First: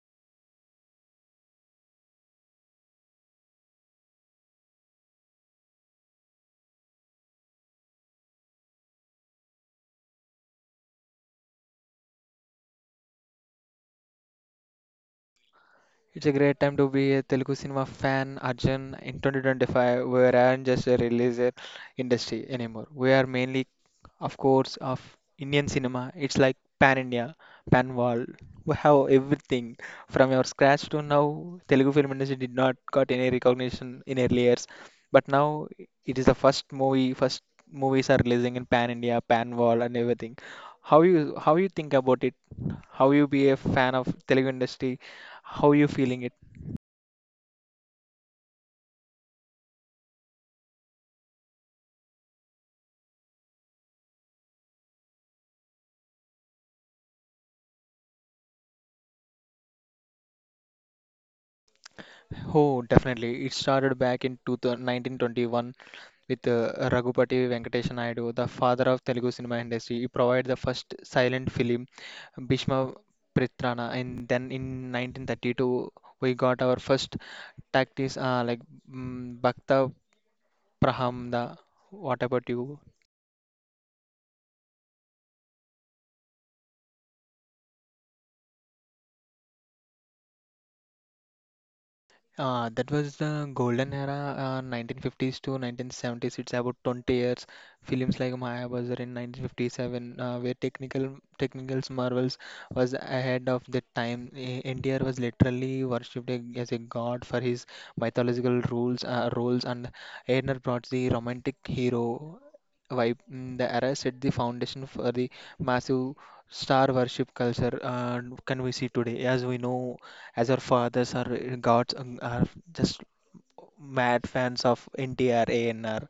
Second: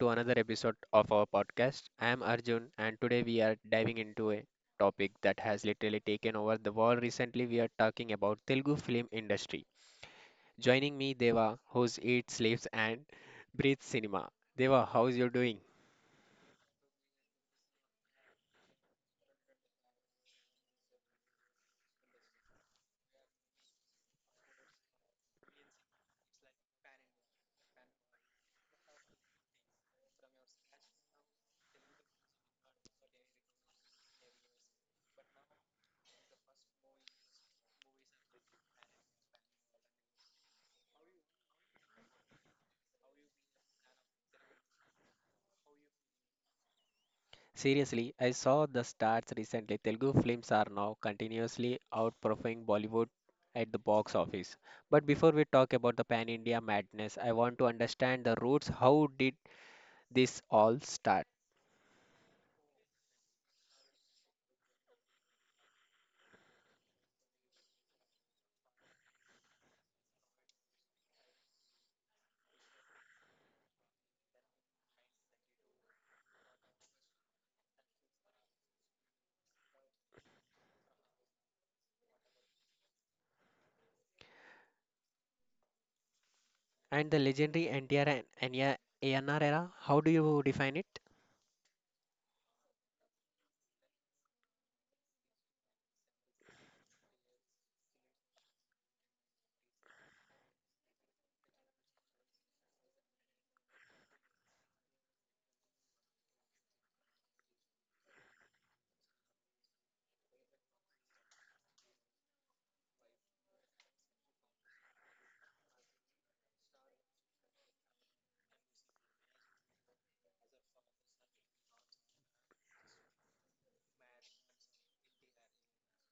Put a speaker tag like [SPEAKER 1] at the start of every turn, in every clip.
[SPEAKER 1] to another episode of our podcast. I am Arjun, and today we are diving into a topic that has literally taken over the world recently. We are talking about Telugu film industry. Joining me, Deva, who eats, sleeps, and breathes cinema. Deva, how is you doing?
[SPEAKER 2] It's a great time to be a Telugu cinema fan, Arjun. In 2025, we aren't just a releaser industry anymore. We are mainly, of course, of Indian cinema. It's like pan India, pan world. We have everything from your scratch to now. Telugu film industry did not got any recognition in early years, but now it is the first movie. First movies are releasing in pan India, pan world, and everything. How you think about it? How you be a fan of Telugu industry? How you feeling it?
[SPEAKER 1] Seriously, I saw the stats recently. Telugu films are now continuously outperforming Bollywood at the box office. But before we talk about the pan India madness, I want to understand the roots. How did this all start?
[SPEAKER 2] Oh, definitely. It started back in 2000, 1921 with Raghupati Venkatesa Naidu, the father of Telugu cinema industry. He provided the first silent film, Bhishma Pritrana, and then in 1932 we got our first tactics like Bhakta Praham. The What about you?
[SPEAKER 1] And the legendary NTR and NR ANR era, how do you define it?
[SPEAKER 2] That was the golden era, 1950s to 1970s. It's about 20 years. Films like Maya was in 1957, where technicals marvels was ahead of the time. India was literally worshipped as a god for his mythological rules, roles, and Airner brought the romantic hero vibe. The era set the foundation for the massive star worship culture can we see today. As we know, as our fathers, our gods, are just mad fans of NTR, ANR.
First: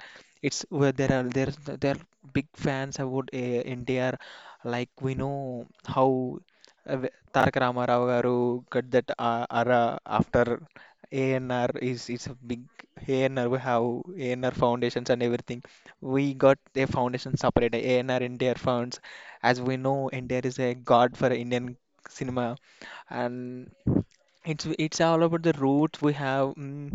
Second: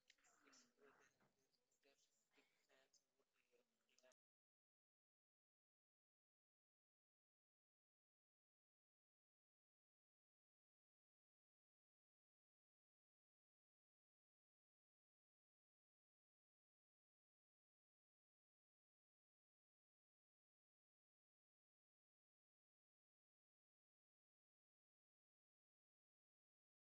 [SPEAKER 2] It's where there are big fans about NTR. Like we know how Tarak Ramarao garu got that ARA after ANR is a big ANR. We have ANR foundations and everything. We got a foundation separate ANR NTR funds. As we know, NTR is a god for Indian cinema and it's all about the roots we have.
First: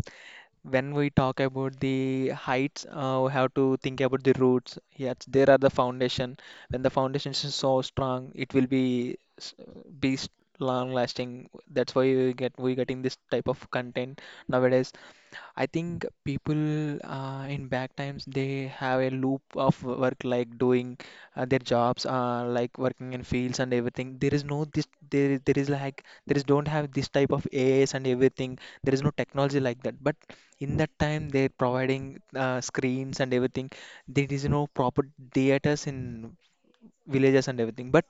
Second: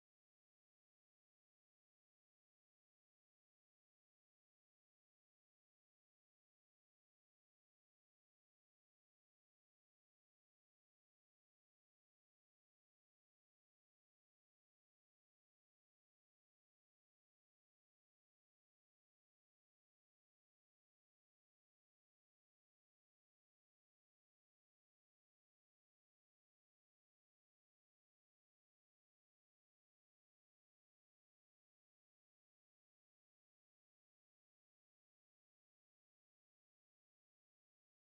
[SPEAKER 2] When we talk about the heights, we have to think about the roots. Yes, there are the foundation. When the foundation is so strong, it will be long lasting. That's why we getting this type of content nowadays. I think people in back times they have a loop of work like doing their jobs like working in fields and everything. There is no this there is like there is don't have this type of AIs and everything. There is no technology like that. But in that time they're providing screens and everything. There is no proper theaters in villages and everything. But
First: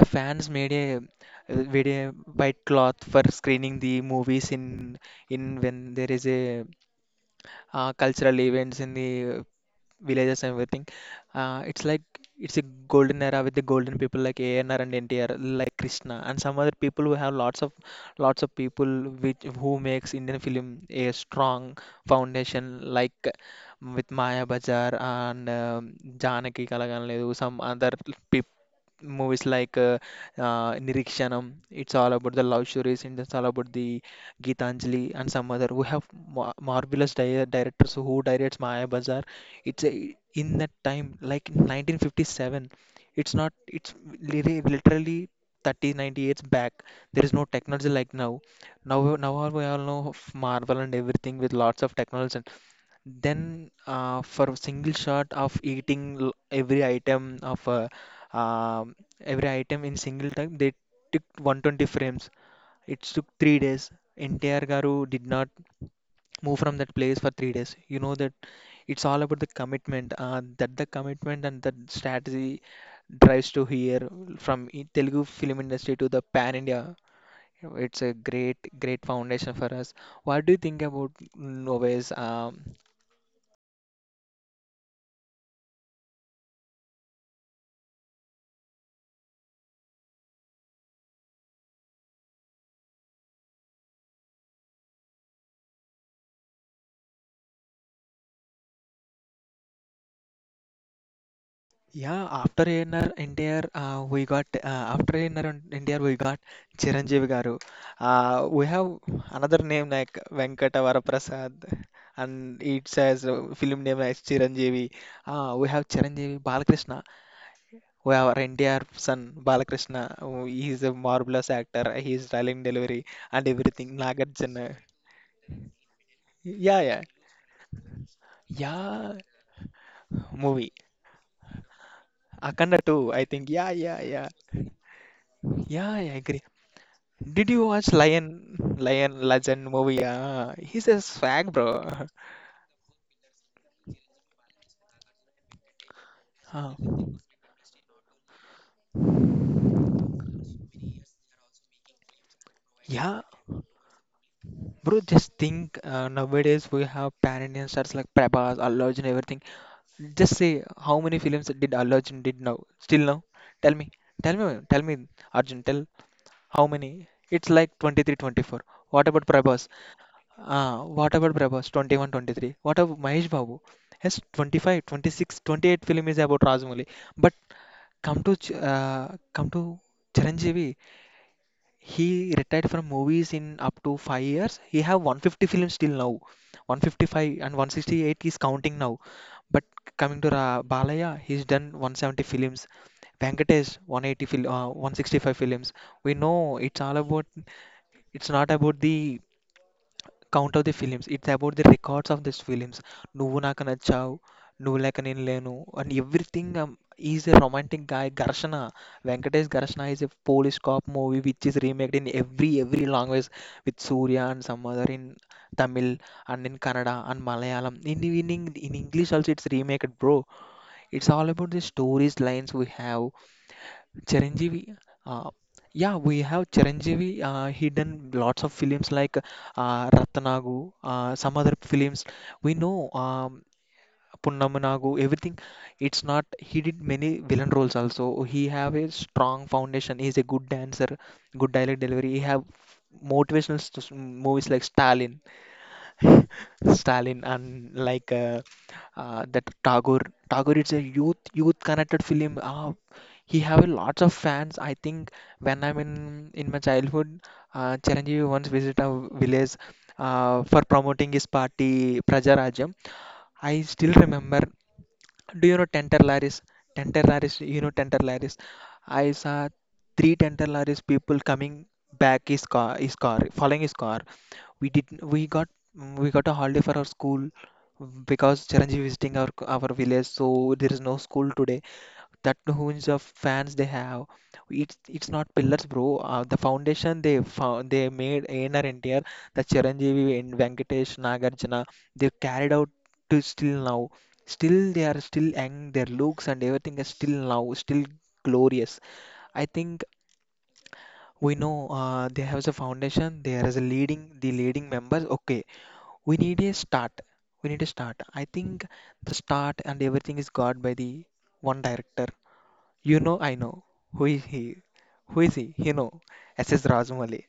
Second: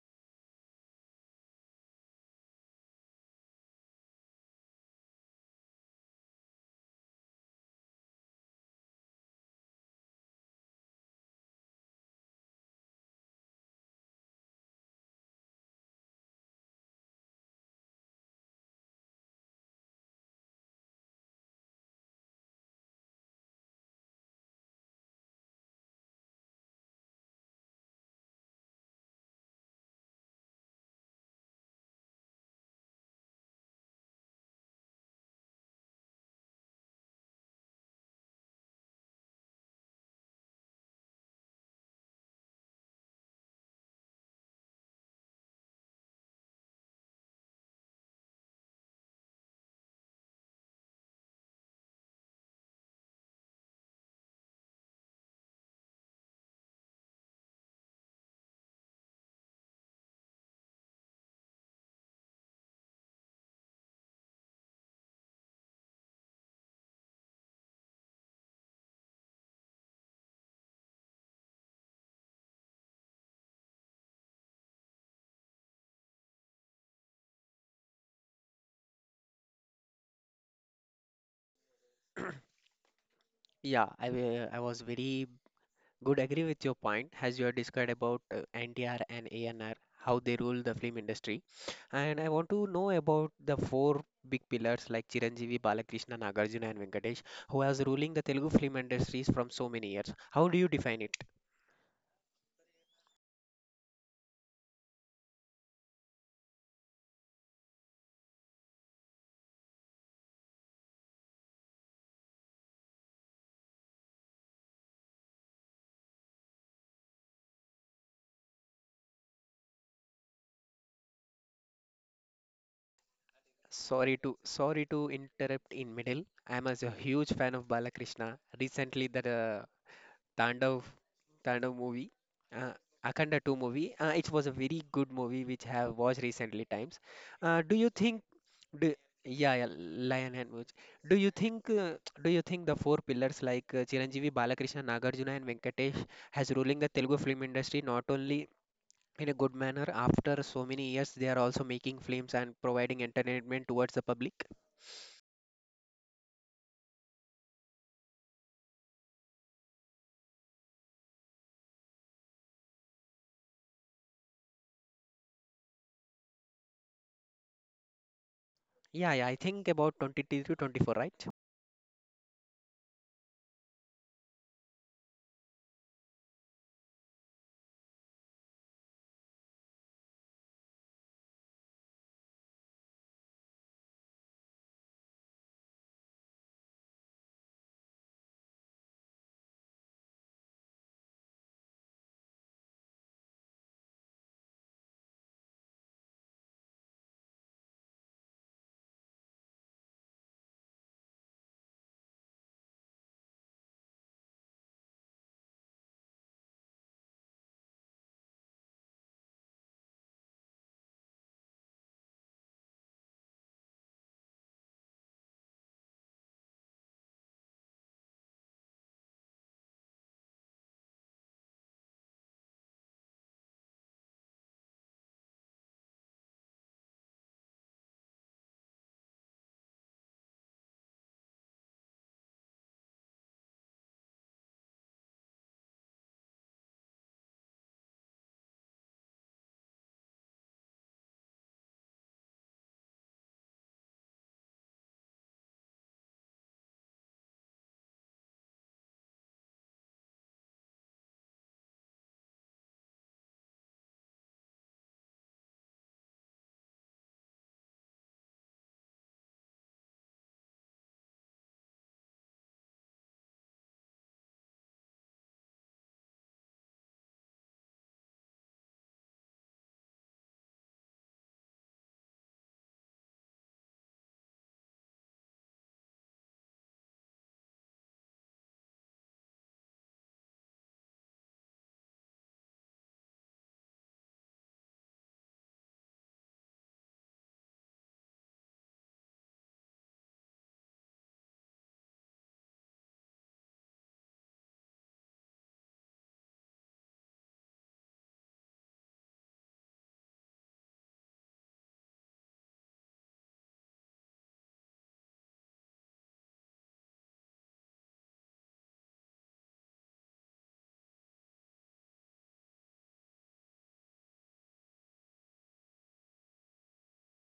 [SPEAKER 2] the fans made a white cloth for screening the movies in when there is a cultural events in the villages and everything. It's like it's a golden era with the golden people like ANR and NTR, like Krishna, and some other people who have lots of people which who makes Indian film a strong foundation, like with Maya Bajar and Janaki Kalagam Ledu, some other people movies like Nirikshanam. It's all about the love stories, and it's all about the Geetanjali and some other. We have mar marvelous di directors who directs Maya Bazaar. In that time, like 1957. It's not. It's literally 30, 90 years back. There is no technology like now. Now, all we all know of Marvel and everything with lots of technology. Then, for a single shot of eating every item of um every item in single time, they took 120 frames. It took 3 days. NTR Garu did not move from that place for 3 days. You know that it's all about the commitment. That The commitment and that strategy drives to here from Telugu film industry to the pan India. You know, it's a great, great foundation for us. What do you think about Noves?
[SPEAKER 1] I was very good agree with your point as you have described about NTR and ANR, how they rule the film industry. And I want to know about the four big pillars like Chiranjeevi, Balakrishna, Nagarjuna and Venkatesh, who has ruling the Telugu film industries from so many years. How do you define it?
[SPEAKER 2] Yeah, after NR NTR, we got after NR and NTR, we got Chiranjeevi garu. We have another name like Venkata Varaprasad, and it says film name as Chiranjeevi. We have Chiranjeevi Balakrishna. We have our NTR son Balakrishna. Oh, he is a marvelous actor. He is dialing delivery and everything.
[SPEAKER 1] Sorry to
[SPEAKER 2] Nagarjuna.
[SPEAKER 1] sorry to interrupt in middle. I'm
[SPEAKER 2] Yeah,
[SPEAKER 1] as a
[SPEAKER 2] yeah,
[SPEAKER 1] huge fan of Balakrishna. Recently,
[SPEAKER 2] yeah.
[SPEAKER 1] the
[SPEAKER 2] Movie
[SPEAKER 1] Tandav Tandav movie, uh,
[SPEAKER 2] Akanda 2, I
[SPEAKER 1] Akhanda
[SPEAKER 2] think.
[SPEAKER 1] 2
[SPEAKER 2] Yeah,
[SPEAKER 1] movie.
[SPEAKER 2] yeah, yeah.
[SPEAKER 1] It was a very good movie which I
[SPEAKER 2] Yeah,
[SPEAKER 1] have
[SPEAKER 2] I
[SPEAKER 1] watched
[SPEAKER 2] agree.
[SPEAKER 1] recently times.
[SPEAKER 2] Did you
[SPEAKER 1] Do you
[SPEAKER 2] watch
[SPEAKER 1] think
[SPEAKER 2] Lion
[SPEAKER 1] do,
[SPEAKER 2] Lion
[SPEAKER 1] Yeah,
[SPEAKER 2] Legend
[SPEAKER 1] yeah,
[SPEAKER 2] movie?
[SPEAKER 1] Lion and
[SPEAKER 2] Yeah,
[SPEAKER 1] Witch.
[SPEAKER 2] he's a
[SPEAKER 1] Do you
[SPEAKER 2] swag,
[SPEAKER 1] think uh,
[SPEAKER 2] bro.
[SPEAKER 1] do you think the four pillars like Chiranjeevi, Balakrishna, Nagarjuna and Venkatesh has
[SPEAKER 2] Uh,
[SPEAKER 1] ruling the Telugu film industry not only in a good manner after so many years they are also making films and providing
[SPEAKER 2] yeah,
[SPEAKER 1] entertainment towards the public?
[SPEAKER 2] bro. Just think nowadays we have pan-Indian stars like Prabhas, Allu Arjun, everything. Just say how many films did Allu Arjun did now? Still now? Tell me, tell me, tell me, Arjun. Tell how many? It's like 23, 24. What
[SPEAKER 1] Yeah,
[SPEAKER 2] about
[SPEAKER 1] yeah, I
[SPEAKER 2] Prabhas?
[SPEAKER 1] think about 23 to 24,
[SPEAKER 2] What
[SPEAKER 1] right?
[SPEAKER 2] about Prabhas? 21, 23. What about Mahesh Babu? Yes, 25, 26, 28 film is about Rajamouli. But come to Chiranjeevi. He retired from movies in up to 5 years. He have 150 films till now. 155 and 168 is counting now. But coming to Ra Balaya, he's done 170 films. Venkatesh 180 fil 165 films. We know it's all about. It's not about the count of the films. It's about the records of these films. Nuvu Naka Nachavu, Nuvu Leka Nenu Lenu, and everything. He's a romantic guy. Venkatesh Garshana is a Polish cop movie which is remade in every language with Surya and some other in Tamil and in Kannada and Malayalam. In English also it's remade, bro. It's all about the stories lines we have Chiranjeevi, uh, yeah, we have Chiranjeevi. He done lots of films like Ratanagu, some other films. We know Punnamanagu, everything. It's not. He did many villain roles also. He have a strong foundation. He's a good dancer, good dialect delivery. He have motivational movies like Stalin. Stalin and like that Tagore. Tagore is a youth connected film. He have a lots of fans. I think when I'm in my childhood, Chiranjeevi once visited a village for promoting his party Prajarajyam. I still remember. Do you know Tenter Laris? Tenter Laris, you know Tenter Laris. I saw three Tenter Laris people coming back following his car. We did we got mm, we got a holiday for our school, because Chiranjeev visiting our village, so there is no school today. That hunch of fans they have, it's not pillars, bro. The foundation they made in our NTR, the Chiranjeev and Venkatesh Nagarjuna, they carried out to still now. Still they are still young. Their looks and everything is still now still glorious. I think we know they have a foundation. There is a leading the leading members. Okay, we need a start. We need a start. I think the start and everything is got by the one director. You know, I know. Who is he? Who is he? You know, SS. Rajamouli,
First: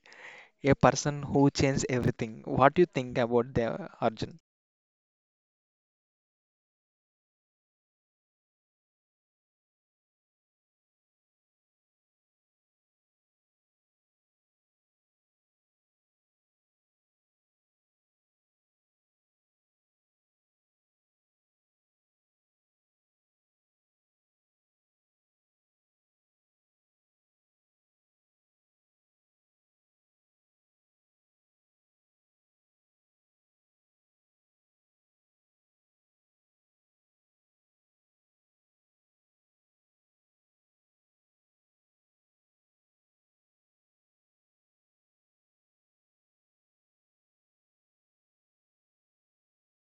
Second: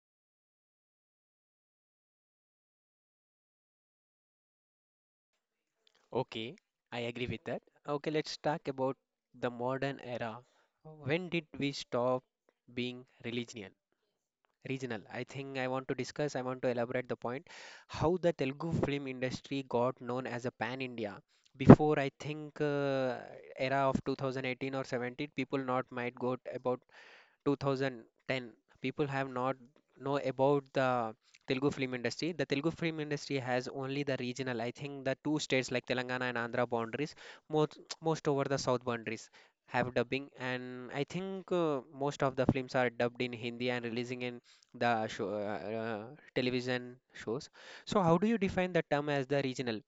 [SPEAKER 2] a person who changed everything. What do you think about the Arjun?
[SPEAKER 1] Okay, I agree with that. Okay, let's talk about the modern era. When did we stop being religion? Regional. I think I want to discuss, I want to elaborate the point how the Telugu film industry got known as a pan India. Before, I think, era of 2018 or 17, people not might about 2010 people have not know about the Telugu film industry. The Telugu film industry has only the regional, I think the two states like Telangana and Andhra boundaries, most most over the south boundaries have dubbing and I think most of the films are dubbed in Hindi and releasing in the show, television shows. So how do you define the term as the regional?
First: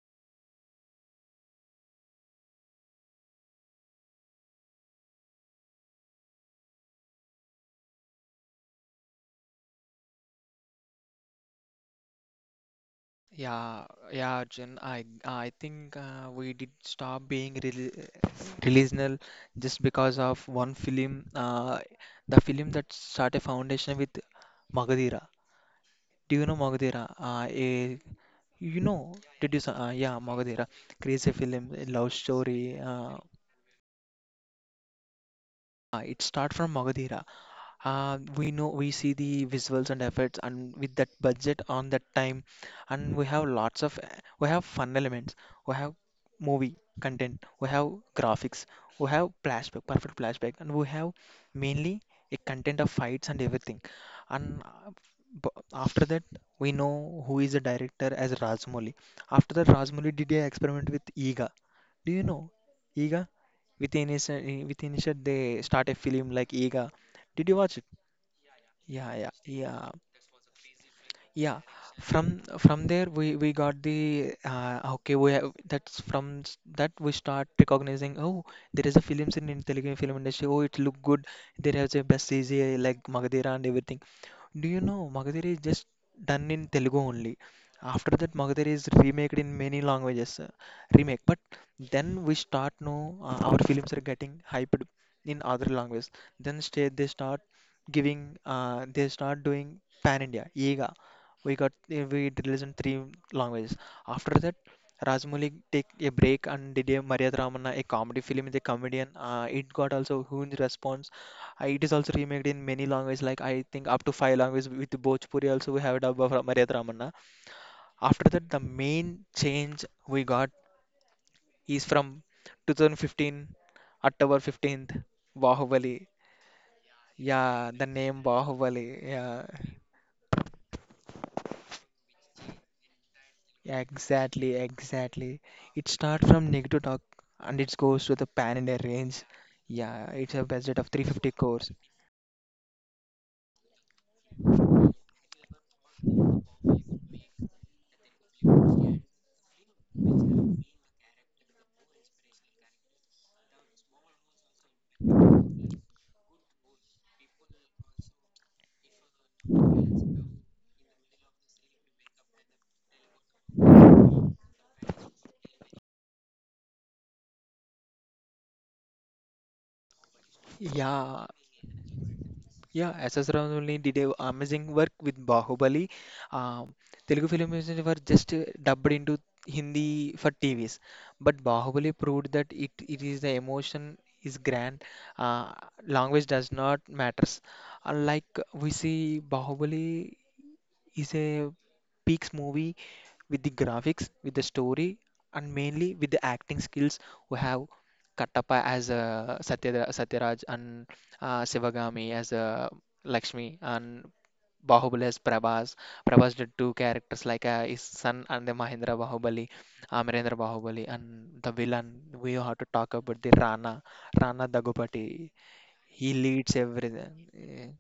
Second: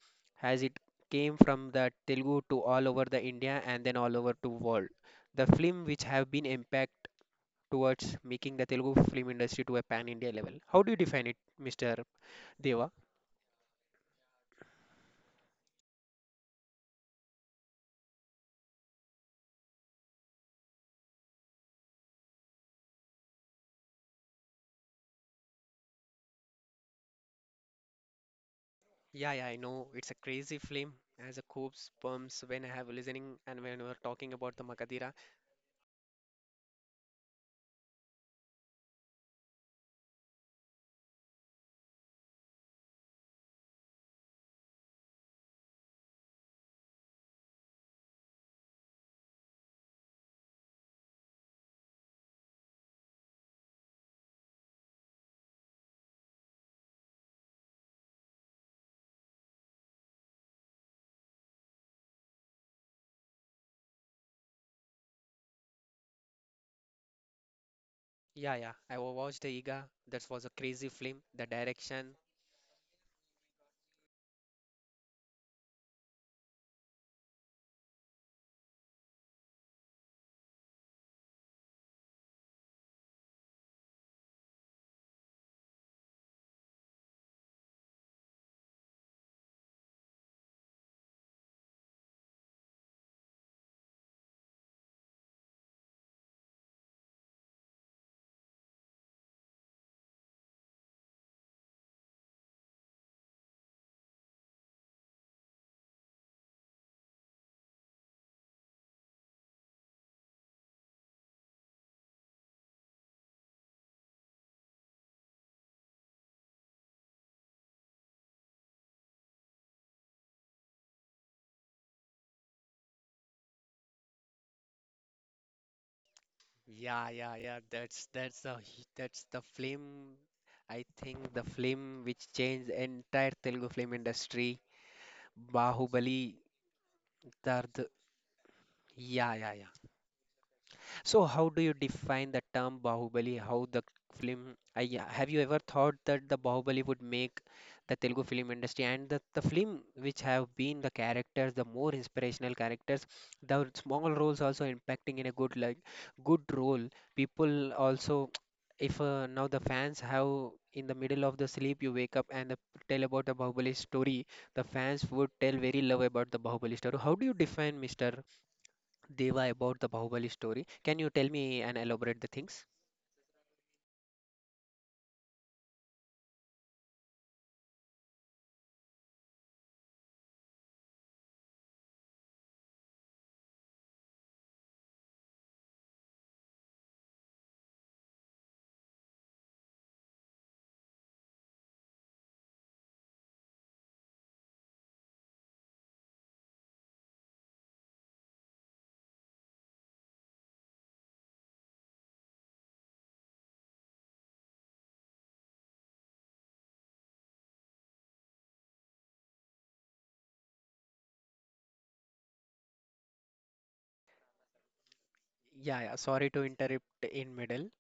[SPEAKER 1] Has it came from the Telugu to all over the India and then all over to world? The film which have been impact towards making the Telugu film industry to a pan India level. How do you define it, Mr. Deva?
[SPEAKER 2] Yeah, yeah, Arjun. I think we did stop being relational just because of one film. The film that started a foundation with Magadira. Do you know Magadira? A You know,
[SPEAKER 1] Yeah, yeah,
[SPEAKER 2] did
[SPEAKER 1] I
[SPEAKER 2] you?
[SPEAKER 1] know. It's a
[SPEAKER 2] Yeah,
[SPEAKER 1] crazy
[SPEAKER 2] Mogadira,
[SPEAKER 1] film.
[SPEAKER 2] crazy
[SPEAKER 1] As a
[SPEAKER 2] film,
[SPEAKER 1] corpse
[SPEAKER 2] love
[SPEAKER 1] pumps when I
[SPEAKER 2] story.
[SPEAKER 1] have listening and when we were talking about the Makadira.
[SPEAKER 2] It start from Mogadira, we know we see the visuals and effects and with that budget on that time and we have lots of we have fun elements, we have movie content, we have graphics, we have flashback perfect flashback, and we have mainly a content of fights and everything, and after that we know who is the director as Rajmouli. After that Rajmouli did a experiment with Ega. Do you know Ega? Within initial with initial they start a film like Ega. Did you watch it?
[SPEAKER 1] Yeah, yeah. I
[SPEAKER 2] Ja, ja,
[SPEAKER 1] watched the Iga.
[SPEAKER 2] ja.
[SPEAKER 1] That was a crazy film. The
[SPEAKER 2] Yeah,
[SPEAKER 1] direction.
[SPEAKER 2] from there we got the, okay, we have, that we start recognizing, oh, there is a films in Telugu film industry, oh, it look good. There has a best CGI like Magadira and everything. Do you know Magadira is just done in Telugu only. After that Magadira is remaked in many languages, remake but then we start know our films are getting hyped in other languages, then stay they start giving, they start doing pan India. Ega we got, we did listen three languages. After that, Rajmouli take a break and did a Maria Ramana, a comedy film with a comedian. It got also huge response. It is also remade in many languages, like I think up to five languages. With Bhojpuri also we have a dub of Maria Ramana. After that, the main change we got is from 2015, October 15th, Bahubali.
[SPEAKER 1] Yeah, yeah, yeah.
[SPEAKER 2] Yeah, the
[SPEAKER 1] That's
[SPEAKER 2] name
[SPEAKER 1] that's the
[SPEAKER 2] Bahubali.
[SPEAKER 1] that's the
[SPEAKER 2] Yeah,
[SPEAKER 1] film. I think the film which changed entire Telugu
[SPEAKER 2] yeah,
[SPEAKER 1] film
[SPEAKER 2] exactly,
[SPEAKER 1] industry.
[SPEAKER 2] exactly. It
[SPEAKER 1] Bahubali.
[SPEAKER 2] starts from negative talk and
[SPEAKER 1] Dard.
[SPEAKER 2] it goes to the pan India range.
[SPEAKER 1] Yeah, yeah, yeah.
[SPEAKER 2] Yeah, it's a budget of
[SPEAKER 1] So,
[SPEAKER 2] 350
[SPEAKER 1] how do
[SPEAKER 2] crores.
[SPEAKER 1] you define the term Bahubali? How the film? I, have you ever thought that the Bahubali would make the Telugu film industry and the film which have been the characters, the more inspirational characters, the small roles also impacting in a good like good role. People also, if now the fans have in the middle of the sleep you wake up and the, tell about the Bahubali story, the fans would tell very love about the Bahubali story. How do you define Mr. Deva about the Bahubali story. Can you
[SPEAKER 2] Yeah,
[SPEAKER 1] tell me and elaborate the things?
[SPEAKER 2] yeah. SS Ram only did a amazing work with Bahubali. Um, Telugu films were just dubbed into Hindi for TVs, but Bahubali proved that it is the emotion is grand. Uh, Language does not matters. Unlike we see Bahubali is a peaks movie with the graphics, with the story, and mainly with the acting skills we have Kattappa as Satyaraj and Sivagami as Lakshmi and Bahubali as Prabhas. Prabhas did two characters like his son and the Mahindra Bahubali, Amirendra Bahubali, and the villain. We have to talk about the Rana Dagupati.
[SPEAKER 1] Yeah, yeah.
[SPEAKER 2] He
[SPEAKER 1] Sorry to
[SPEAKER 2] leads
[SPEAKER 1] interrupt in middle.
[SPEAKER 2] everything.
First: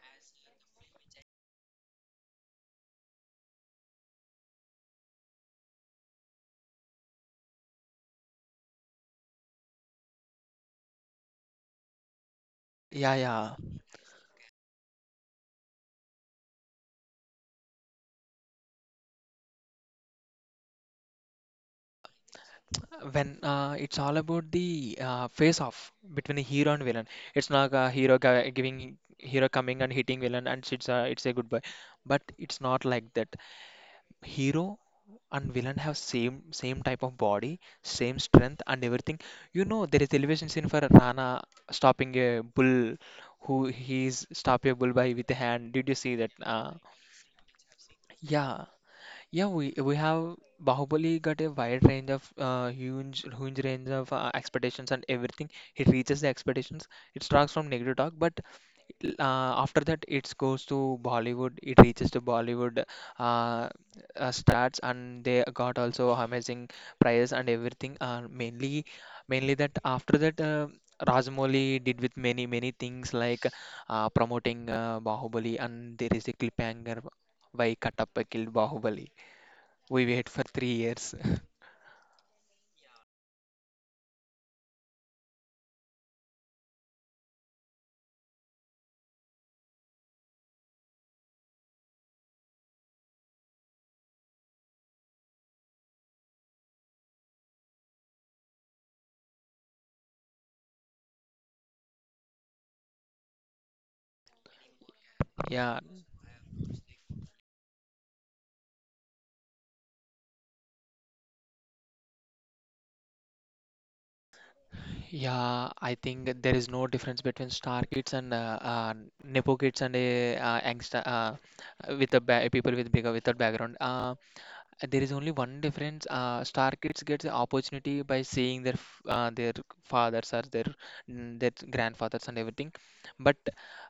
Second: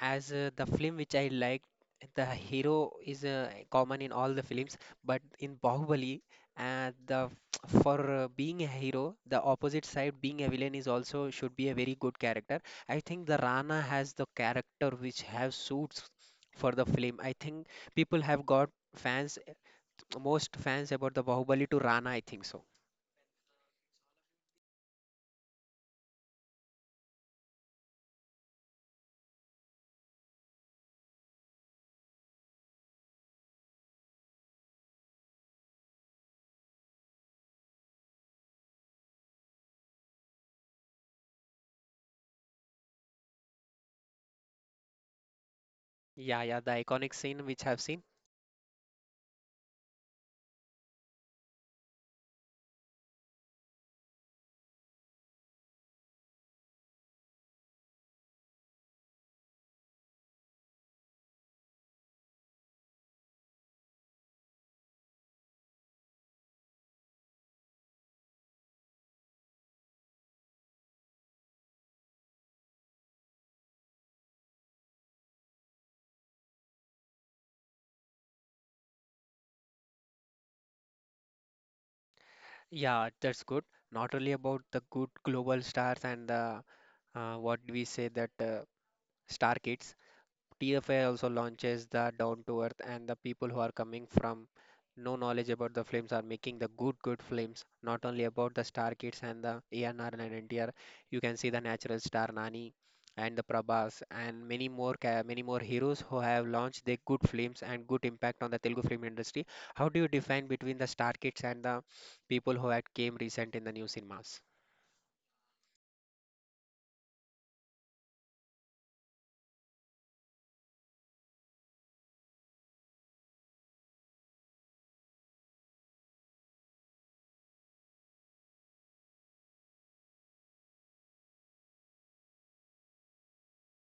[SPEAKER 1] As the film which I liked, the hero is common in all the films, but in Bahubali, the for being a hero, the opposite side being a villain is also should be a very good character. I
[SPEAKER 2] Yeah,
[SPEAKER 1] think the
[SPEAKER 2] yeah.
[SPEAKER 1] Rana has the character which have suits for the film. I think people have got fans most fans about the Bahubali to Rana. I think so.
[SPEAKER 2] When it's all about the face off between the hero and villain, it's not a hero guy giving hero coming and hitting villain, and it's a goodbye. But it's not like that hero and villain have same type of body, same strength and everything. You know, there is elevation scene for Rana stopping a bull, who he's stop a bull by with a hand. Did you see that?
[SPEAKER 1] Yeah, yeah, the iconic scene which I've seen.
[SPEAKER 2] Yeah, yeah, we have Bahubali got a wide range of huge range of expectations and everything. It reaches the expectations. It starts from negative talk, but after that it goes to Bollywood. It reaches to Bollywood, uh, starts and they got also amazing prize and everything. Mainly that after that. Rajamouli did with many things like promoting Bahubali, and there is a cliffhanger why Kattappa killed Bahubali. We wait for 3 years.
[SPEAKER 1] Yeah, that's good. Not only about the good global stars and the what do we say that star kids, TFI also launches the Down to Earth, and the people who are coming from no knowledge about the films are making the good, good films. Not only about the Star Kids and the ANR and NTR, you can see the natural star Nani and the Prabhas and many more many more
[SPEAKER 2] Yeah,
[SPEAKER 1] heroes who have launched their good films and good impact on the Telugu film industry. How do you define between the Star Kids and the people who had came recent in the new cinemas?
[SPEAKER 2] yeah. I think that there is no difference between star kids and nepo kids and angst with the ba people with bigger without background. There is only one difference. Star kids get the opportunity by seeing their fathers or their grandfathers and everything, but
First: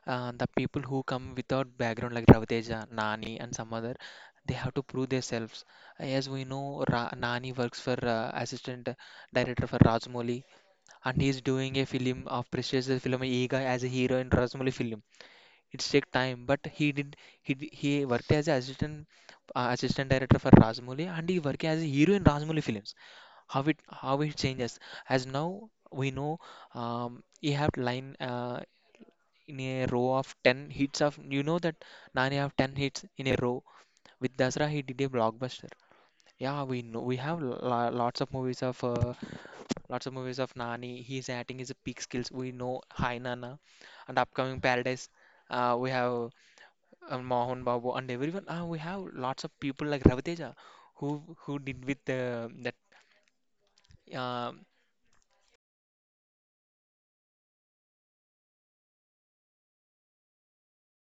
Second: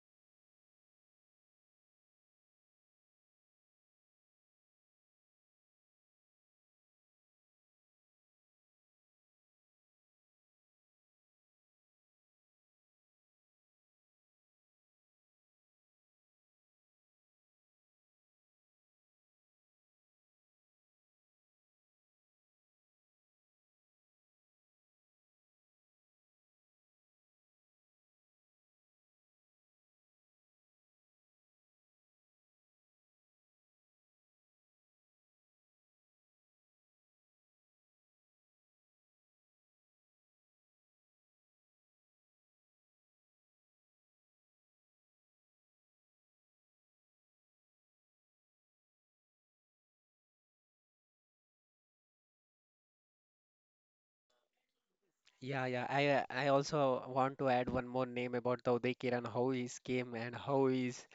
[SPEAKER 2] the people who come without background like Raviteja, Nani and some other, they have to prove themselves. As we know, Nani works for assistant director for Rajmouli, and he is doing a film of prestigious film Ega as a hero in Rajmouli film. It take time, but he did. He he worked as a assistant assistant director for Rajmouli, and he worked as a hero in Rajmouli films. How it changes. As now we know, he have line in a row of 10 hits of that Nani have 10 hits in a row. With Dasra he did a blockbuster. Yeah, we know we have lots of movies of Nani. He's acting his peak skills. We know Hai Nana and upcoming Paradise. We have and Mohan Babu and everyone. We have lots of people like Raviteja, who did with that. Uh,
[SPEAKER 1] Yeah, yeah. I also want to add one more name about the Uday Kiran, how he's came and how he's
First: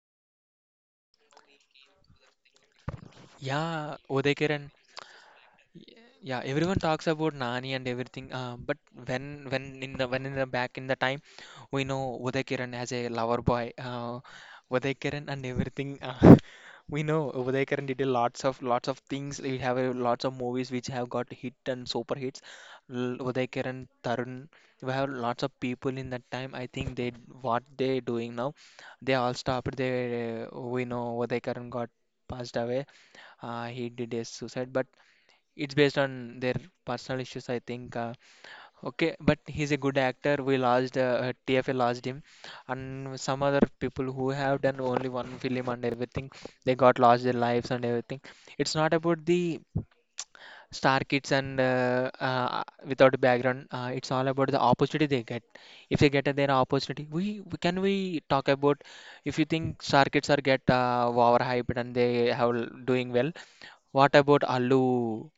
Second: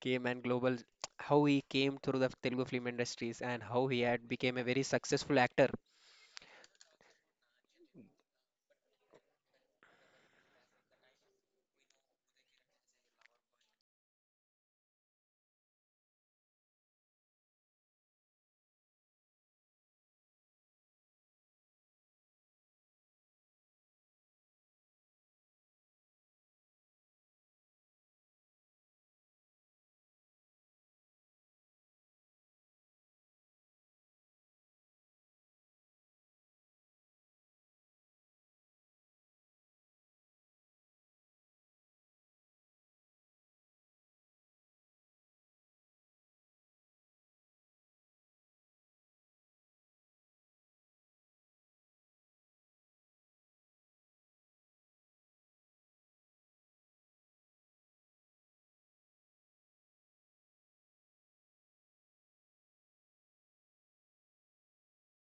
[SPEAKER 1] came and global how he came through the Telugu film industries and how
[SPEAKER 2] yeah,
[SPEAKER 1] he had
[SPEAKER 2] Uday
[SPEAKER 1] became a
[SPEAKER 2] Kiran.
[SPEAKER 1] very successful actor.
[SPEAKER 2] Y- Yeah, everyone talks about Nani and everything, but when when in the back in the time, we know Uday Kiran as a lover boy, Uday Kiran and everything. We know Uday Kiran did a lots of things. We have lots of movies which have got hit and super hits. Uday Kiran, Tarun, we have lots of people in that time. I think they, what they doing now, they all stopped. They, we know Uday Kiran got passed away. He did a suicide, but it's based on their personal issues, I think. Okay, but he's a good actor. We lost TFA lodged him, and some other people who have done only one film and everything, they got lost their lives and everything. It's not about the star kids and without a background. It's all about the opportunity they get. If they get their opportunity, we can we talk about if you think star kids are get overhyped and they have doing well. What about Allu?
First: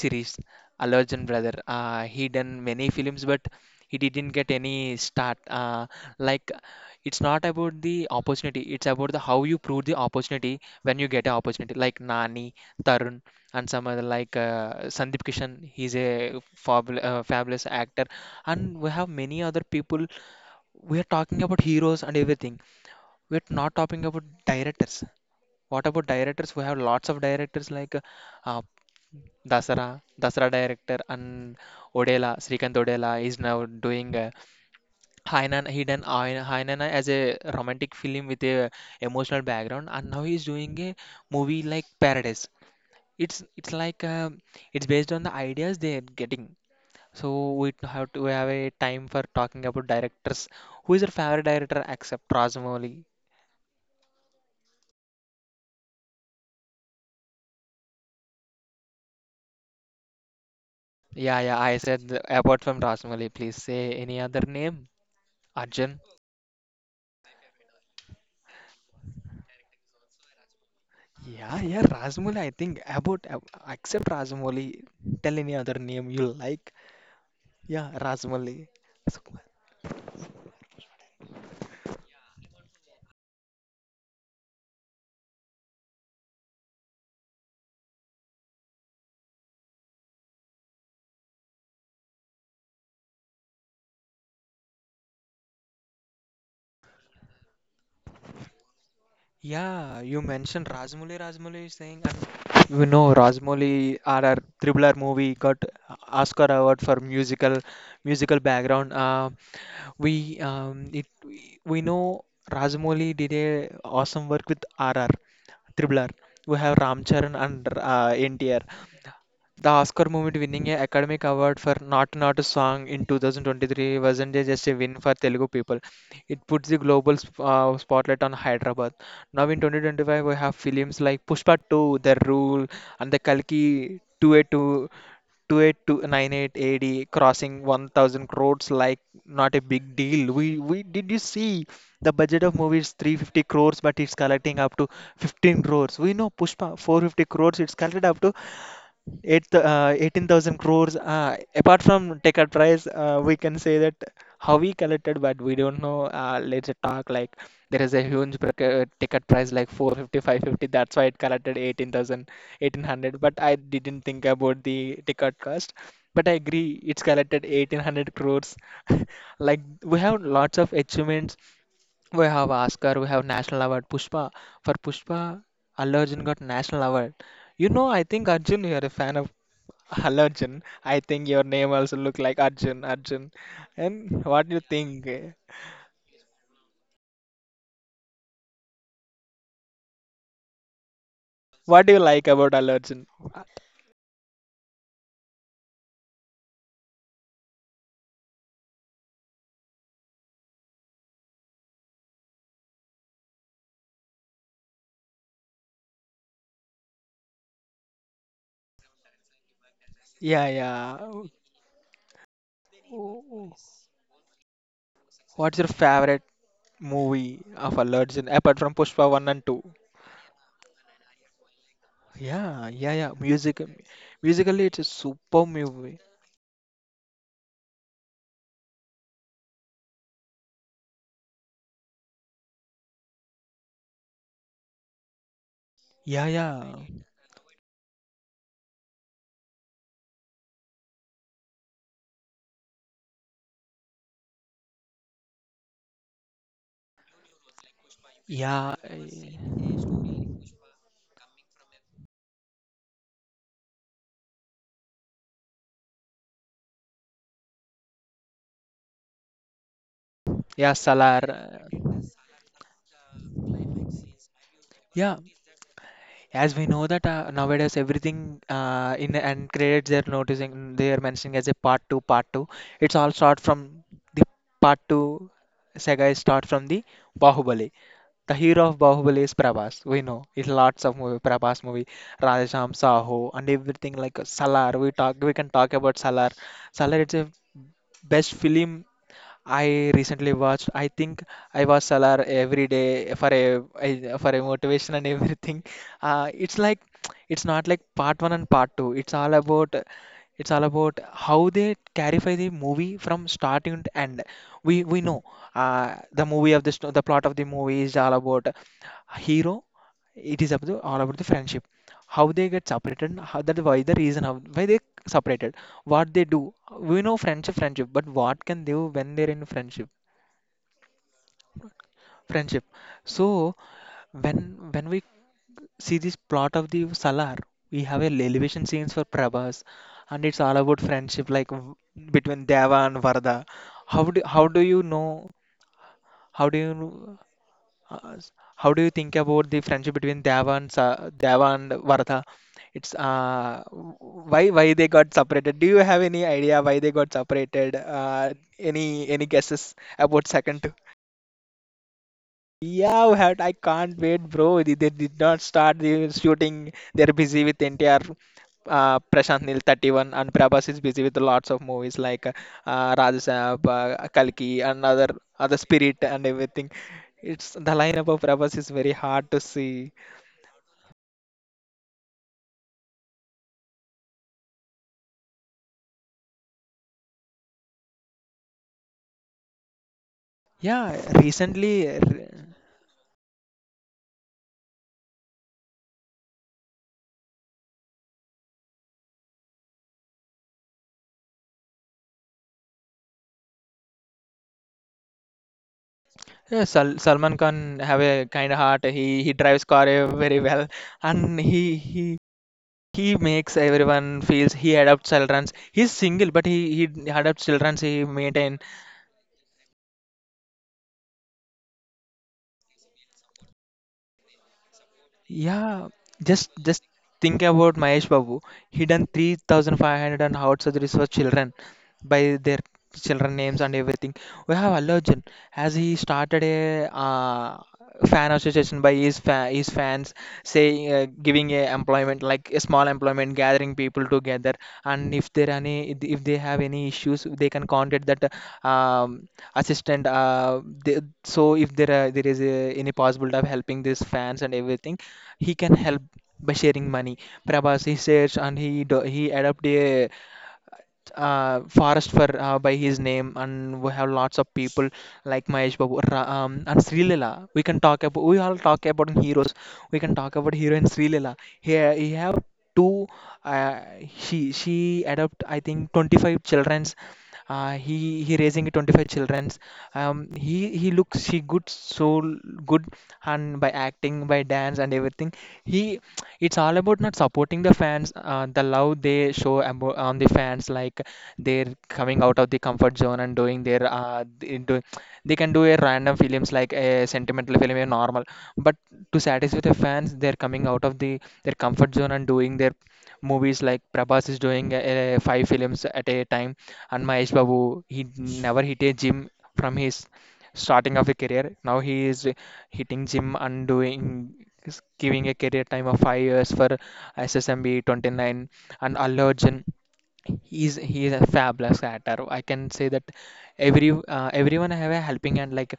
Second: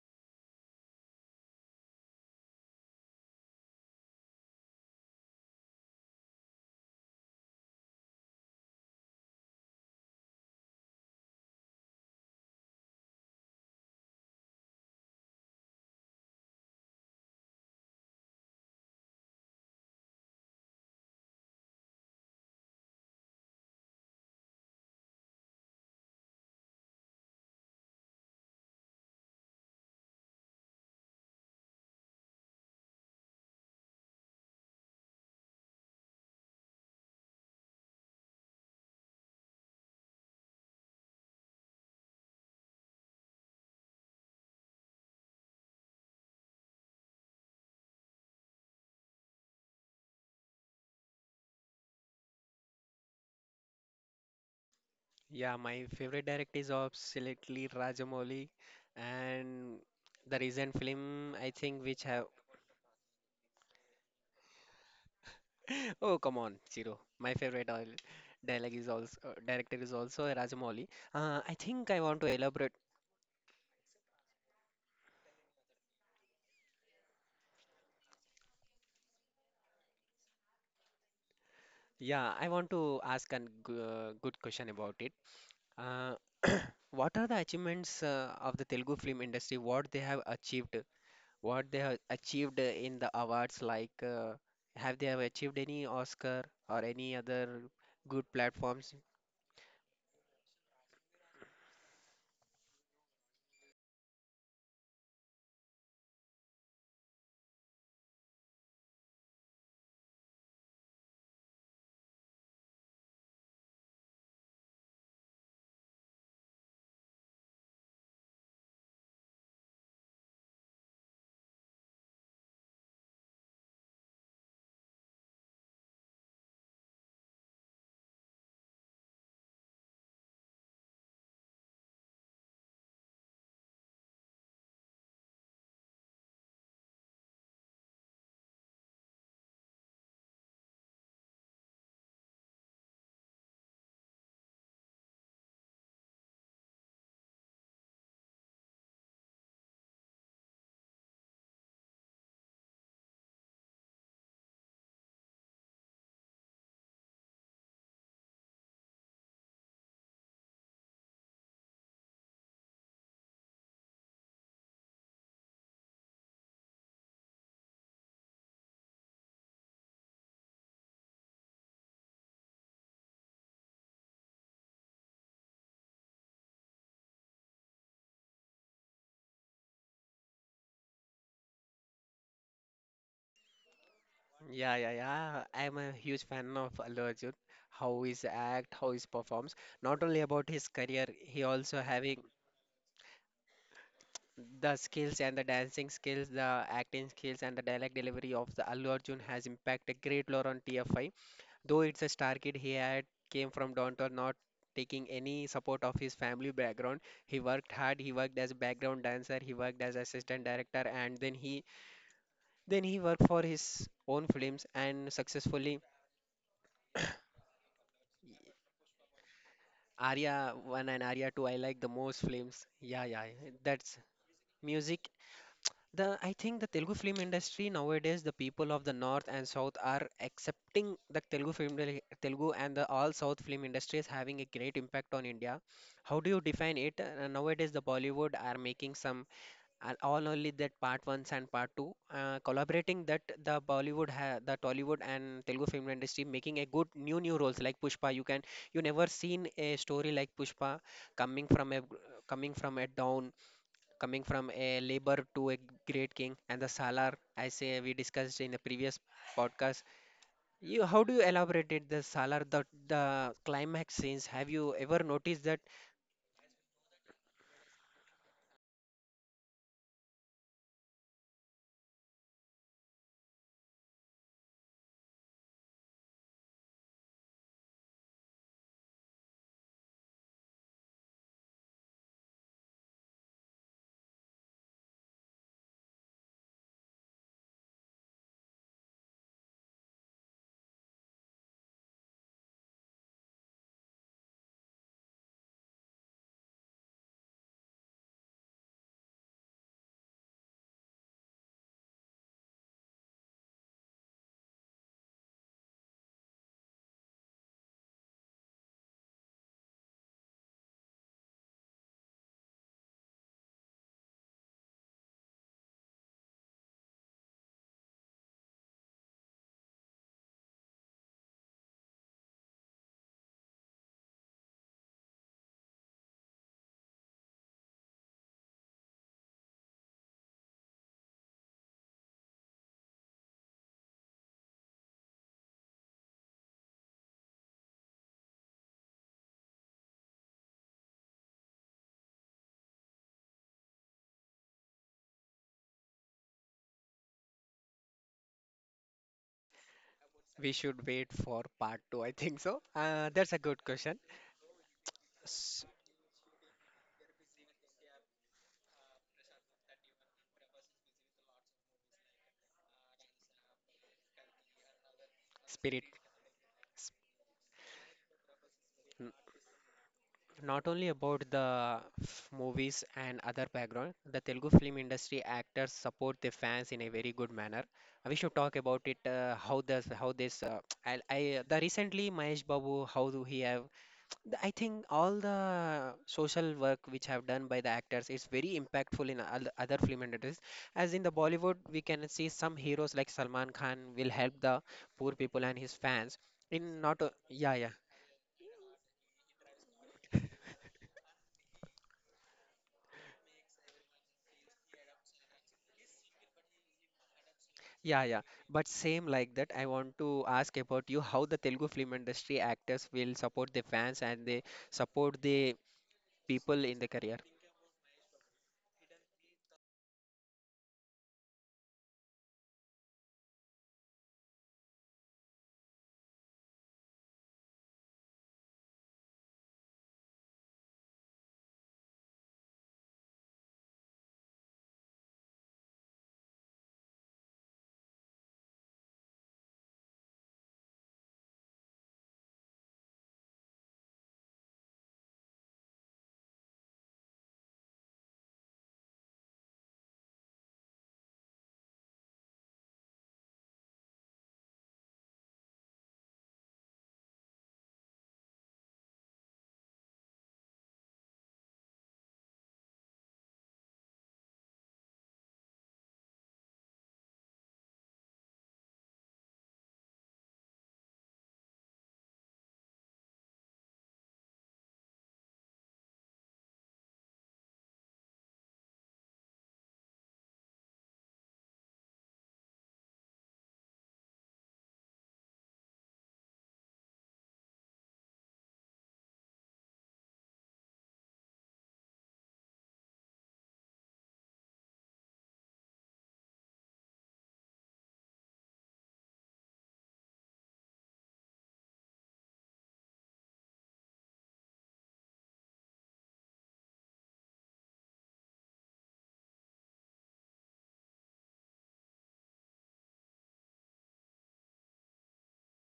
[SPEAKER 2] Series allergen brother, he done many films, but he didn't get any start, like it's not about the opportunity. It's about the how you prove the opportunity when you get an opportunity, like Nani, Tarun, and some other, like Sandeep Kishan. He's a fabulous actor, and we have many other people. We are talking about heroes and everything. We're not talking about directors. What about directors? We have lots of directors like Dasara, Dasara director, and Odela. Srikanth Odela is now doing Hainan. He done Hainan as a romantic film with a emotional background, and now he's doing a movie like Paradise. It's like it's based on the ideas they are getting. So we have a time for talking about directors. Who is your favorite director except Rajamouli?
[SPEAKER 1] Yeah, my favorite director is absolutely Rajamouli and the recent film
[SPEAKER 2] Yeah,
[SPEAKER 1] I
[SPEAKER 2] yeah, I
[SPEAKER 1] think which
[SPEAKER 2] said
[SPEAKER 1] have
[SPEAKER 2] apart from Rasmali, please say any other name. Arjun.
[SPEAKER 1] oh come on Zero. My favorite oil dialogue is also director is also a Rajamouli. I
[SPEAKER 2] Yeah, yeah,
[SPEAKER 1] think I want to
[SPEAKER 2] Rasmoli. I
[SPEAKER 1] elaborate.
[SPEAKER 2] think about except Rasmoli. Tell any other name you like. Yeah, Rasmoli.
[SPEAKER 1] Yeah, I want to ask a good question about it. Uh, what are the achievements of the Telugu film industry? What they have achieved? What they have achieved in the awards like have they have achieved any Oscar or any other good platforms?
[SPEAKER 2] Yeah, you mentioned Rajmouli. Rajmouli is saying, and Rajmouli, our Triple R movie got Oscar award for musical background. We know Rajmouli did a awesome work with RR Triple R. We have Ram Charan and NTR. The Oscar movie winning an Academy Award for Not Naatu song in 2023 wasn't just a win for Telugu people. It puts the global spotlight on Hyderabad. Now in 2025, we have films like Pushpa 2, The Rule, and the Kalki 282, 28298 AD crossing 1,000 crores like not a big deal. We did you see the budget of movies 350 crores, but it's collecting up to 15 crores. We know Pushpa 450 crores, it's collected up to 18,000 crores. Apart from ticket price, we can say that how we collected, but we don't know. Let's talk like there is a huge ticket price like four fifty five fifty. That's why it collected 18,000 1800. But I didn't think about the ticket cost. But I agree, it's collected 1800 crores. Like we have lots of achievements, we have Oscar, we have National Award. Pushpa, for Pushpa, Allu Arjun got National Award. You know, I think Arjun, you are a fan of Allu Arjun. I think your name also look like Arjun, Arjun. And what do you
[SPEAKER 1] Yeah, yeah,
[SPEAKER 2] think? Eh?
[SPEAKER 1] yeah. I'm a huge fan of Allu Arjun, how his act, how his performs. Not only about his career, he also
[SPEAKER 2] What do you
[SPEAKER 1] having
[SPEAKER 2] like about Allu Arjun? Uh,
[SPEAKER 1] the skills and the dancing skills, the acting skills and the dialect delivery of the Allu Arjun has impacted great lore on TFI. Though it's a star kid, he had came from downtown, not taking any support of his family background. He worked hard. He worked as a background dancer. He worked as assistant
[SPEAKER 2] Yeah,
[SPEAKER 1] director,
[SPEAKER 2] yeah.
[SPEAKER 1] and
[SPEAKER 2] Oh,
[SPEAKER 1] then he
[SPEAKER 2] oh,
[SPEAKER 1] worked for
[SPEAKER 2] oh.
[SPEAKER 1] his own films and
[SPEAKER 2] What's your
[SPEAKER 1] successfully
[SPEAKER 2] favorite movie of Allu Arjun apart from Pushpa 1 and 2?
[SPEAKER 1] Arya 1 and Arya 2. I like the most films.
[SPEAKER 2] Yeah, yeah,
[SPEAKER 1] Yeah,
[SPEAKER 2] yeah.
[SPEAKER 1] yeah.
[SPEAKER 2] Music,
[SPEAKER 1] That's
[SPEAKER 2] musically, it's a
[SPEAKER 1] music.
[SPEAKER 2] super movie.
[SPEAKER 1] The I think the Telugu film industry nowadays, the people of the north and south are accepting the Telugu film industry- Telugu and the all south film industry is having a great impact on India. How
[SPEAKER 2] Yeah,
[SPEAKER 1] do you
[SPEAKER 2] yeah.
[SPEAKER 1] define it? Nowadays, the Bollywood are making some all only that part ones and part two, collaborating that the Bollywood, the Tollywood and Telugu film industry making a good new roles like Pushpa. You can
[SPEAKER 2] Yeah,
[SPEAKER 1] you never seen
[SPEAKER 2] eh,
[SPEAKER 1] a story like Pushpa coming from a coming from a down coming from a labor to a great king and the salar I say we discussed in the previous podcast
[SPEAKER 2] yeah,
[SPEAKER 1] you how do you
[SPEAKER 2] Salar.
[SPEAKER 1] elaborate it the salar the climax scenes have you ever
[SPEAKER 2] Yeah,
[SPEAKER 1] noticed that
[SPEAKER 2] as we know that nowadays everything in and credits they're mentioning as a part two, part two. It's all start from the part two saga is start from the Bahubali. The hero of Bahubali is Prabhas. We know it's lots of movie, Prabhas movie, Radhesham, Saho, and everything like Salar. We can talk about Salar. Salar, it's a best film I recently watched. I think I watch Salar every day for for a motivation and everything. It's like it's not like part one and part two. It's all about how they clarify the movie from starting to end. We know the movie of this, the plot of the movie is all about a hero, it is about the, all about the friendship, how they get separated, how that, why the reason, how why they separated, what they do. We know friendship, friendship, but what can they do when they're in friendship, friendship. So when when we see this plot of the Salar, we have a elevation scenes for Prabhas, and it's all about friendship, like between Deva and Varda. how do how do you know how do you know? How do you think about the friendship between Deva and Varadha? It's why they got separated? Do you have any idea why they got separated? Any guesses about
[SPEAKER 1] we
[SPEAKER 2] second? Two?
[SPEAKER 1] should wait for part 2 I think so
[SPEAKER 2] Yeah, we
[SPEAKER 1] that's a
[SPEAKER 2] had, I
[SPEAKER 1] good
[SPEAKER 2] can't
[SPEAKER 1] question
[SPEAKER 2] wait, bro. They did not
[SPEAKER 1] S-
[SPEAKER 2] start the shooting. They're busy with NTR, Prashant Nil 31, and Prabhas is busy with lots of movies like Rajasaab, Kalki, and other
[SPEAKER 1] spirit
[SPEAKER 2] Spirit and everything. It's the lineup of Prabhas is very hard to see.
[SPEAKER 1] not only about the movies and other background, the Telugu film industry actors support their fans in a very good manner. We should talk about it how does how this
[SPEAKER 2] Yeah,
[SPEAKER 1] I the
[SPEAKER 2] recently
[SPEAKER 1] recently Mahesh Babu how do he have the- I think all the social work which have done by the actors is very impactful in other film industries. As in the Bollywood, we can see some heroes like Salman Khan will help the poor people and his fans
[SPEAKER 2] yeah,
[SPEAKER 1] in not o-
[SPEAKER 2] Salman
[SPEAKER 1] yeah yeah.
[SPEAKER 2] Khan have a kind heart. He drives car very well, and he makes everyone feels he adopts childrens. He's single, but he adopts childrens. He
[SPEAKER 1] Yeah, yeah.
[SPEAKER 2] maintain.
[SPEAKER 1] But same like that, I want to ask about you how the Telugu film industry actors will support the fans and they support the
[SPEAKER 2] Yeah, just
[SPEAKER 1] people in
[SPEAKER 2] just
[SPEAKER 1] the career.
[SPEAKER 2] think about Mahesh Babu. He done 3,500 and heart surgeries for children by their children names and everything. We have Allu Arjun as he started a fan association by his fa his fans saying giving a employment like a small employment gathering people together, and if there any if they have any issues they can contact that um, assistant so if there are, there is a, any possibility of helping these fans and everything, he can help by sharing money. Prabhas he shares and he adopt a forest for by his name, and we have lots of people like and Srilila. We can talk about we all talk about heroes. We can talk about hero and Srilila. Here he have two. Uh, she adopt I think 25 childrens uh, he he raising 25 childrens um, he looks he good soul good, and by acting by dance and everything he it's all about not supporting the fans, the love they show on the fans, like they're coming out of the comfort zone and doing their they can do a random films like a sentimental film, a normal, but to satisfy the fans they're coming out of the their comfort zone and doing their movies like Prabhas is doing five films at a time. And Mahesh Babu, he never hit a gym from his starting of a career. Now he is hitting gym and doing is giving a career time of 5 years for SSMB 29 and Allu Arjun. He is a fabulous actor. I can say that every everyone have a helping hand, like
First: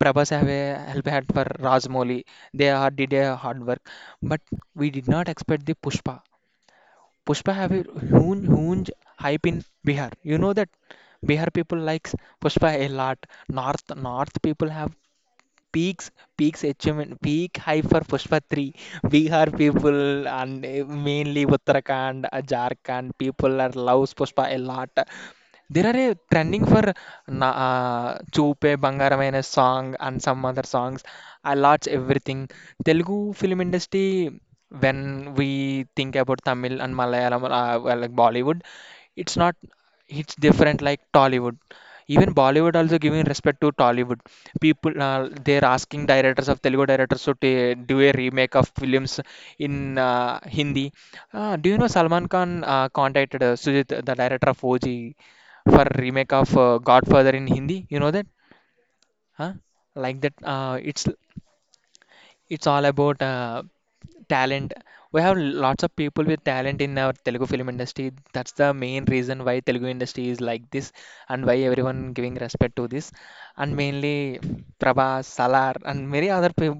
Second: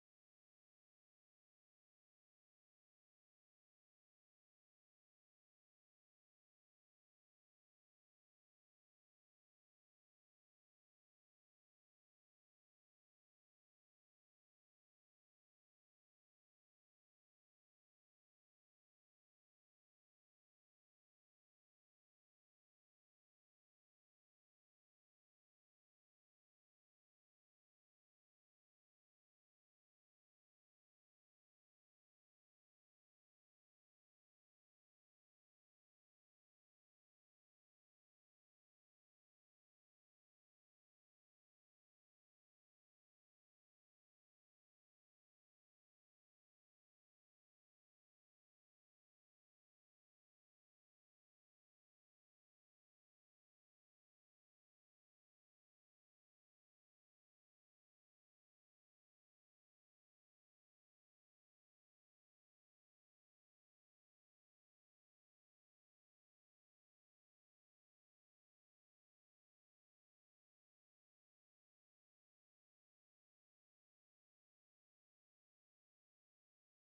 [SPEAKER 2] Prabhas have a helping hand for Rajmouli. They are did a hard work, but we did not expect the Pushpa. Pushpa have a huge hype in Bihar. You know that Bihar people likes Pushpa a lot. North people have peaks peak high for Pushpa 3 Bihar people and mainly Uttarakhand Jharkhand people are loves Pushpa a lot. There are a trending for na చూపే బంగారమైన song and some other songs. I lots everything Telugu film industry when we think about Tamil and Malayalam like Bollywood, it's not, it's different like Tollywood. Even Bollywood also giving respect to Tollywood. People they're asking directors of Telugu directors to do a remake of films in Hindi. Do you know Salman Khan contacted Sujit, the director of OG, for remake of Godfather in Hindi? You know that? Huh? Like that? It's all about talent. We have lots of people with talent in our Telugu film industry. That's the main reason why Telugu industry is like this and why everyone giving respect to this. And mainly Prabhas, Salar, and many other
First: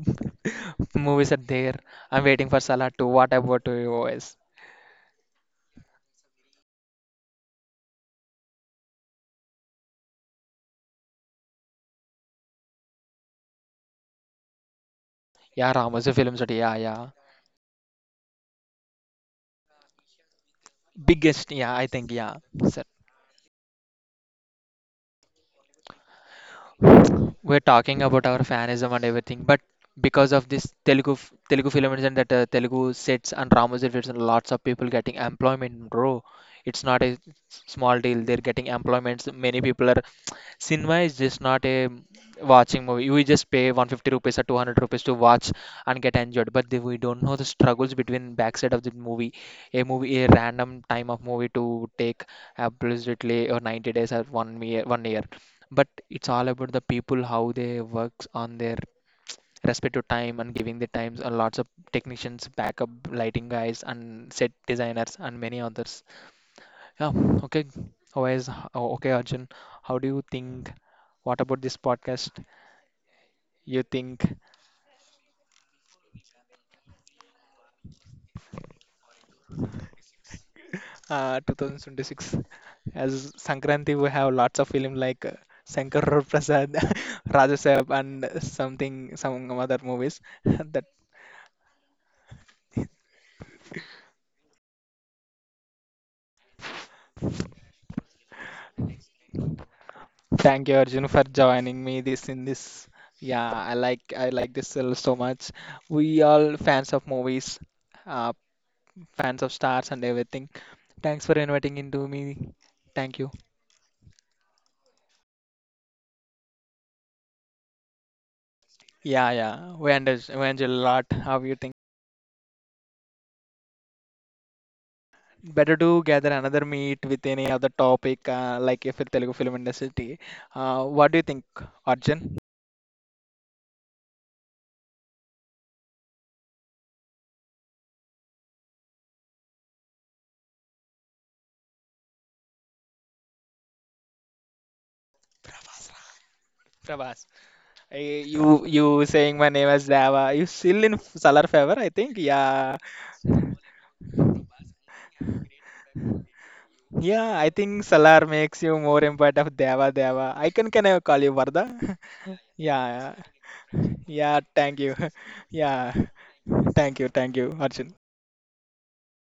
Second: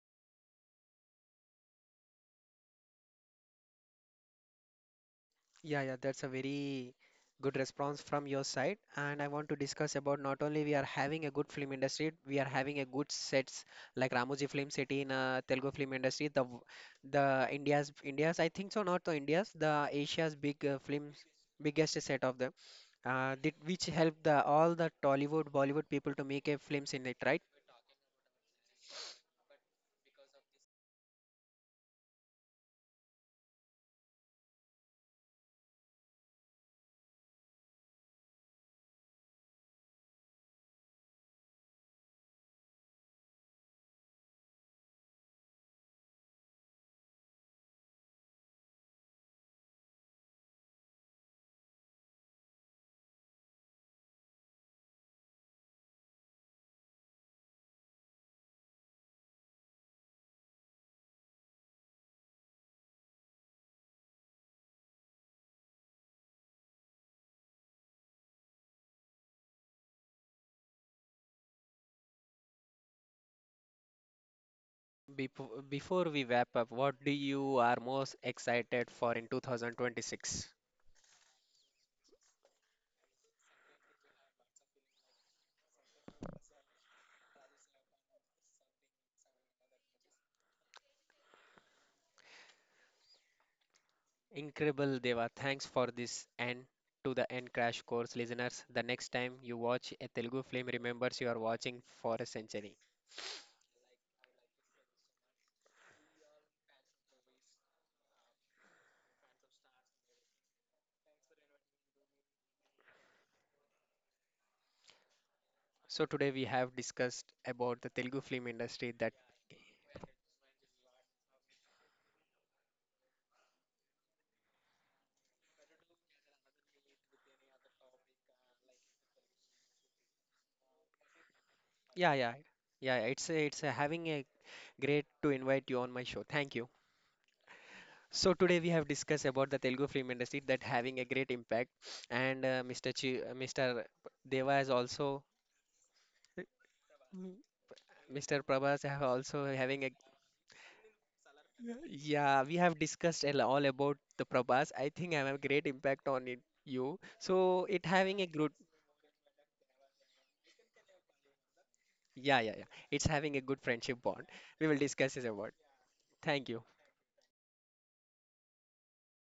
[SPEAKER 2] movies are there. I'm waiting for Salar to. What about OS?
[SPEAKER 1] Yeah, yeah, that's a very good response from your side. And I want to discuss about not only we are having a good film industry, we are having a good sets like Ramoji Film City in Telugu
[SPEAKER 2] Yeah,
[SPEAKER 1] film
[SPEAKER 2] Ramosu
[SPEAKER 1] industry.
[SPEAKER 2] films. Are- Yeah, yeah.
[SPEAKER 1] The India's I think so, not the India's the Asia's big films
[SPEAKER 2] Biggest, yeah, I
[SPEAKER 1] biggest
[SPEAKER 2] think,
[SPEAKER 1] set
[SPEAKER 2] yeah.
[SPEAKER 1] of them. Did which helped the all the Tollywood, Bollywood people to make a films in it, right?
[SPEAKER 2] We're talking about our fanism and everything, but because of this Telugu films and that Telugu sets and Ramos sets and lots of people getting employment, bro. It's not a small deal. They're getting employments. Many people are cinema is just not a watching movie. We just pay 150 rupees or 200 rupees to watch and get enjoyed. But the- we don't know the struggles between backside of the movie. A movie, a random time of movie to take absolutely or 90 days or 1 year, 1 year. But it's all about the people, how they works on their respective time and giving the times and lots of technicians, backup lighting guys and set designers and many others. Yeah, okay. Always, oh, okay, Arjun. How do you think? What about this podcast? You think
[SPEAKER 1] Before we wrap up, what do you are most excited for in 2026?
[SPEAKER 2] 2026 as Sankranti, we have lots of film like Shankar Rao Prasad, Raja Sarab, and something, some other movies. That
[SPEAKER 1] Incredible, Deva. Thanks for this and to the end crash course listeners. The next time you watch a Telugu film,
[SPEAKER 2] thank you, Arjun,
[SPEAKER 1] remembers
[SPEAKER 2] for
[SPEAKER 1] you are
[SPEAKER 2] joining
[SPEAKER 1] watching
[SPEAKER 2] me
[SPEAKER 1] for a
[SPEAKER 2] this in
[SPEAKER 1] century.
[SPEAKER 2] this. Yeah, I like this so much. We all fans of movies, uh, fans of stars and everything. Thanks for inviting into me. Thank you.
[SPEAKER 1] So today we have discussed about the Telugu film industry. That
[SPEAKER 2] Yeah, yeah. We understand a lot. How you think? Better to gather another meet with any other topic, like if it's Telugu film industry. What do you think,
[SPEAKER 1] yeah,
[SPEAKER 2] Arjun?
[SPEAKER 1] yeah, yeah. It's a having a great to invite you on my show. Thank you. So today we have discussed about the Telugu film industry that having a great impact, and Mr. Deva is also,
[SPEAKER 2] Prabhas, I,
[SPEAKER 1] Mr.
[SPEAKER 2] you
[SPEAKER 1] Prabhas have
[SPEAKER 2] you saying
[SPEAKER 1] also
[SPEAKER 2] my name
[SPEAKER 1] having
[SPEAKER 2] as
[SPEAKER 1] a.
[SPEAKER 2] Dava. You still in Salar favor, I think.
[SPEAKER 1] Yeah, we have
[SPEAKER 2] Yeah,
[SPEAKER 1] discussed a all about the Prabhas. I think I have a great impact on it, you.
[SPEAKER 2] yeah. I
[SPEAKER 1] So
[SPEAKER 2] think
[SPEAKER 1] it having
[SPEAKER 2] Salar
[SPEAKER 1] a good.
[SPEAKER 2] makes you more important of Dava. I can I call you Varda?
[SPEAKER 1] Yeah, yeah, yeah. It's
[SPEAKER 2] Yeah,
[SPEAKER 1] having a good friendship bond.
[SPEAKER 2] yeah.
[SPEAKER 1] We will
[SPEAKER 2] Thank you.
[SPEAKER 1] discuss this about.
[SPEAKER 2] Yeah,
[SPEAKER 1] Thank you.
[SPEAKER 2] thank you, Arjun.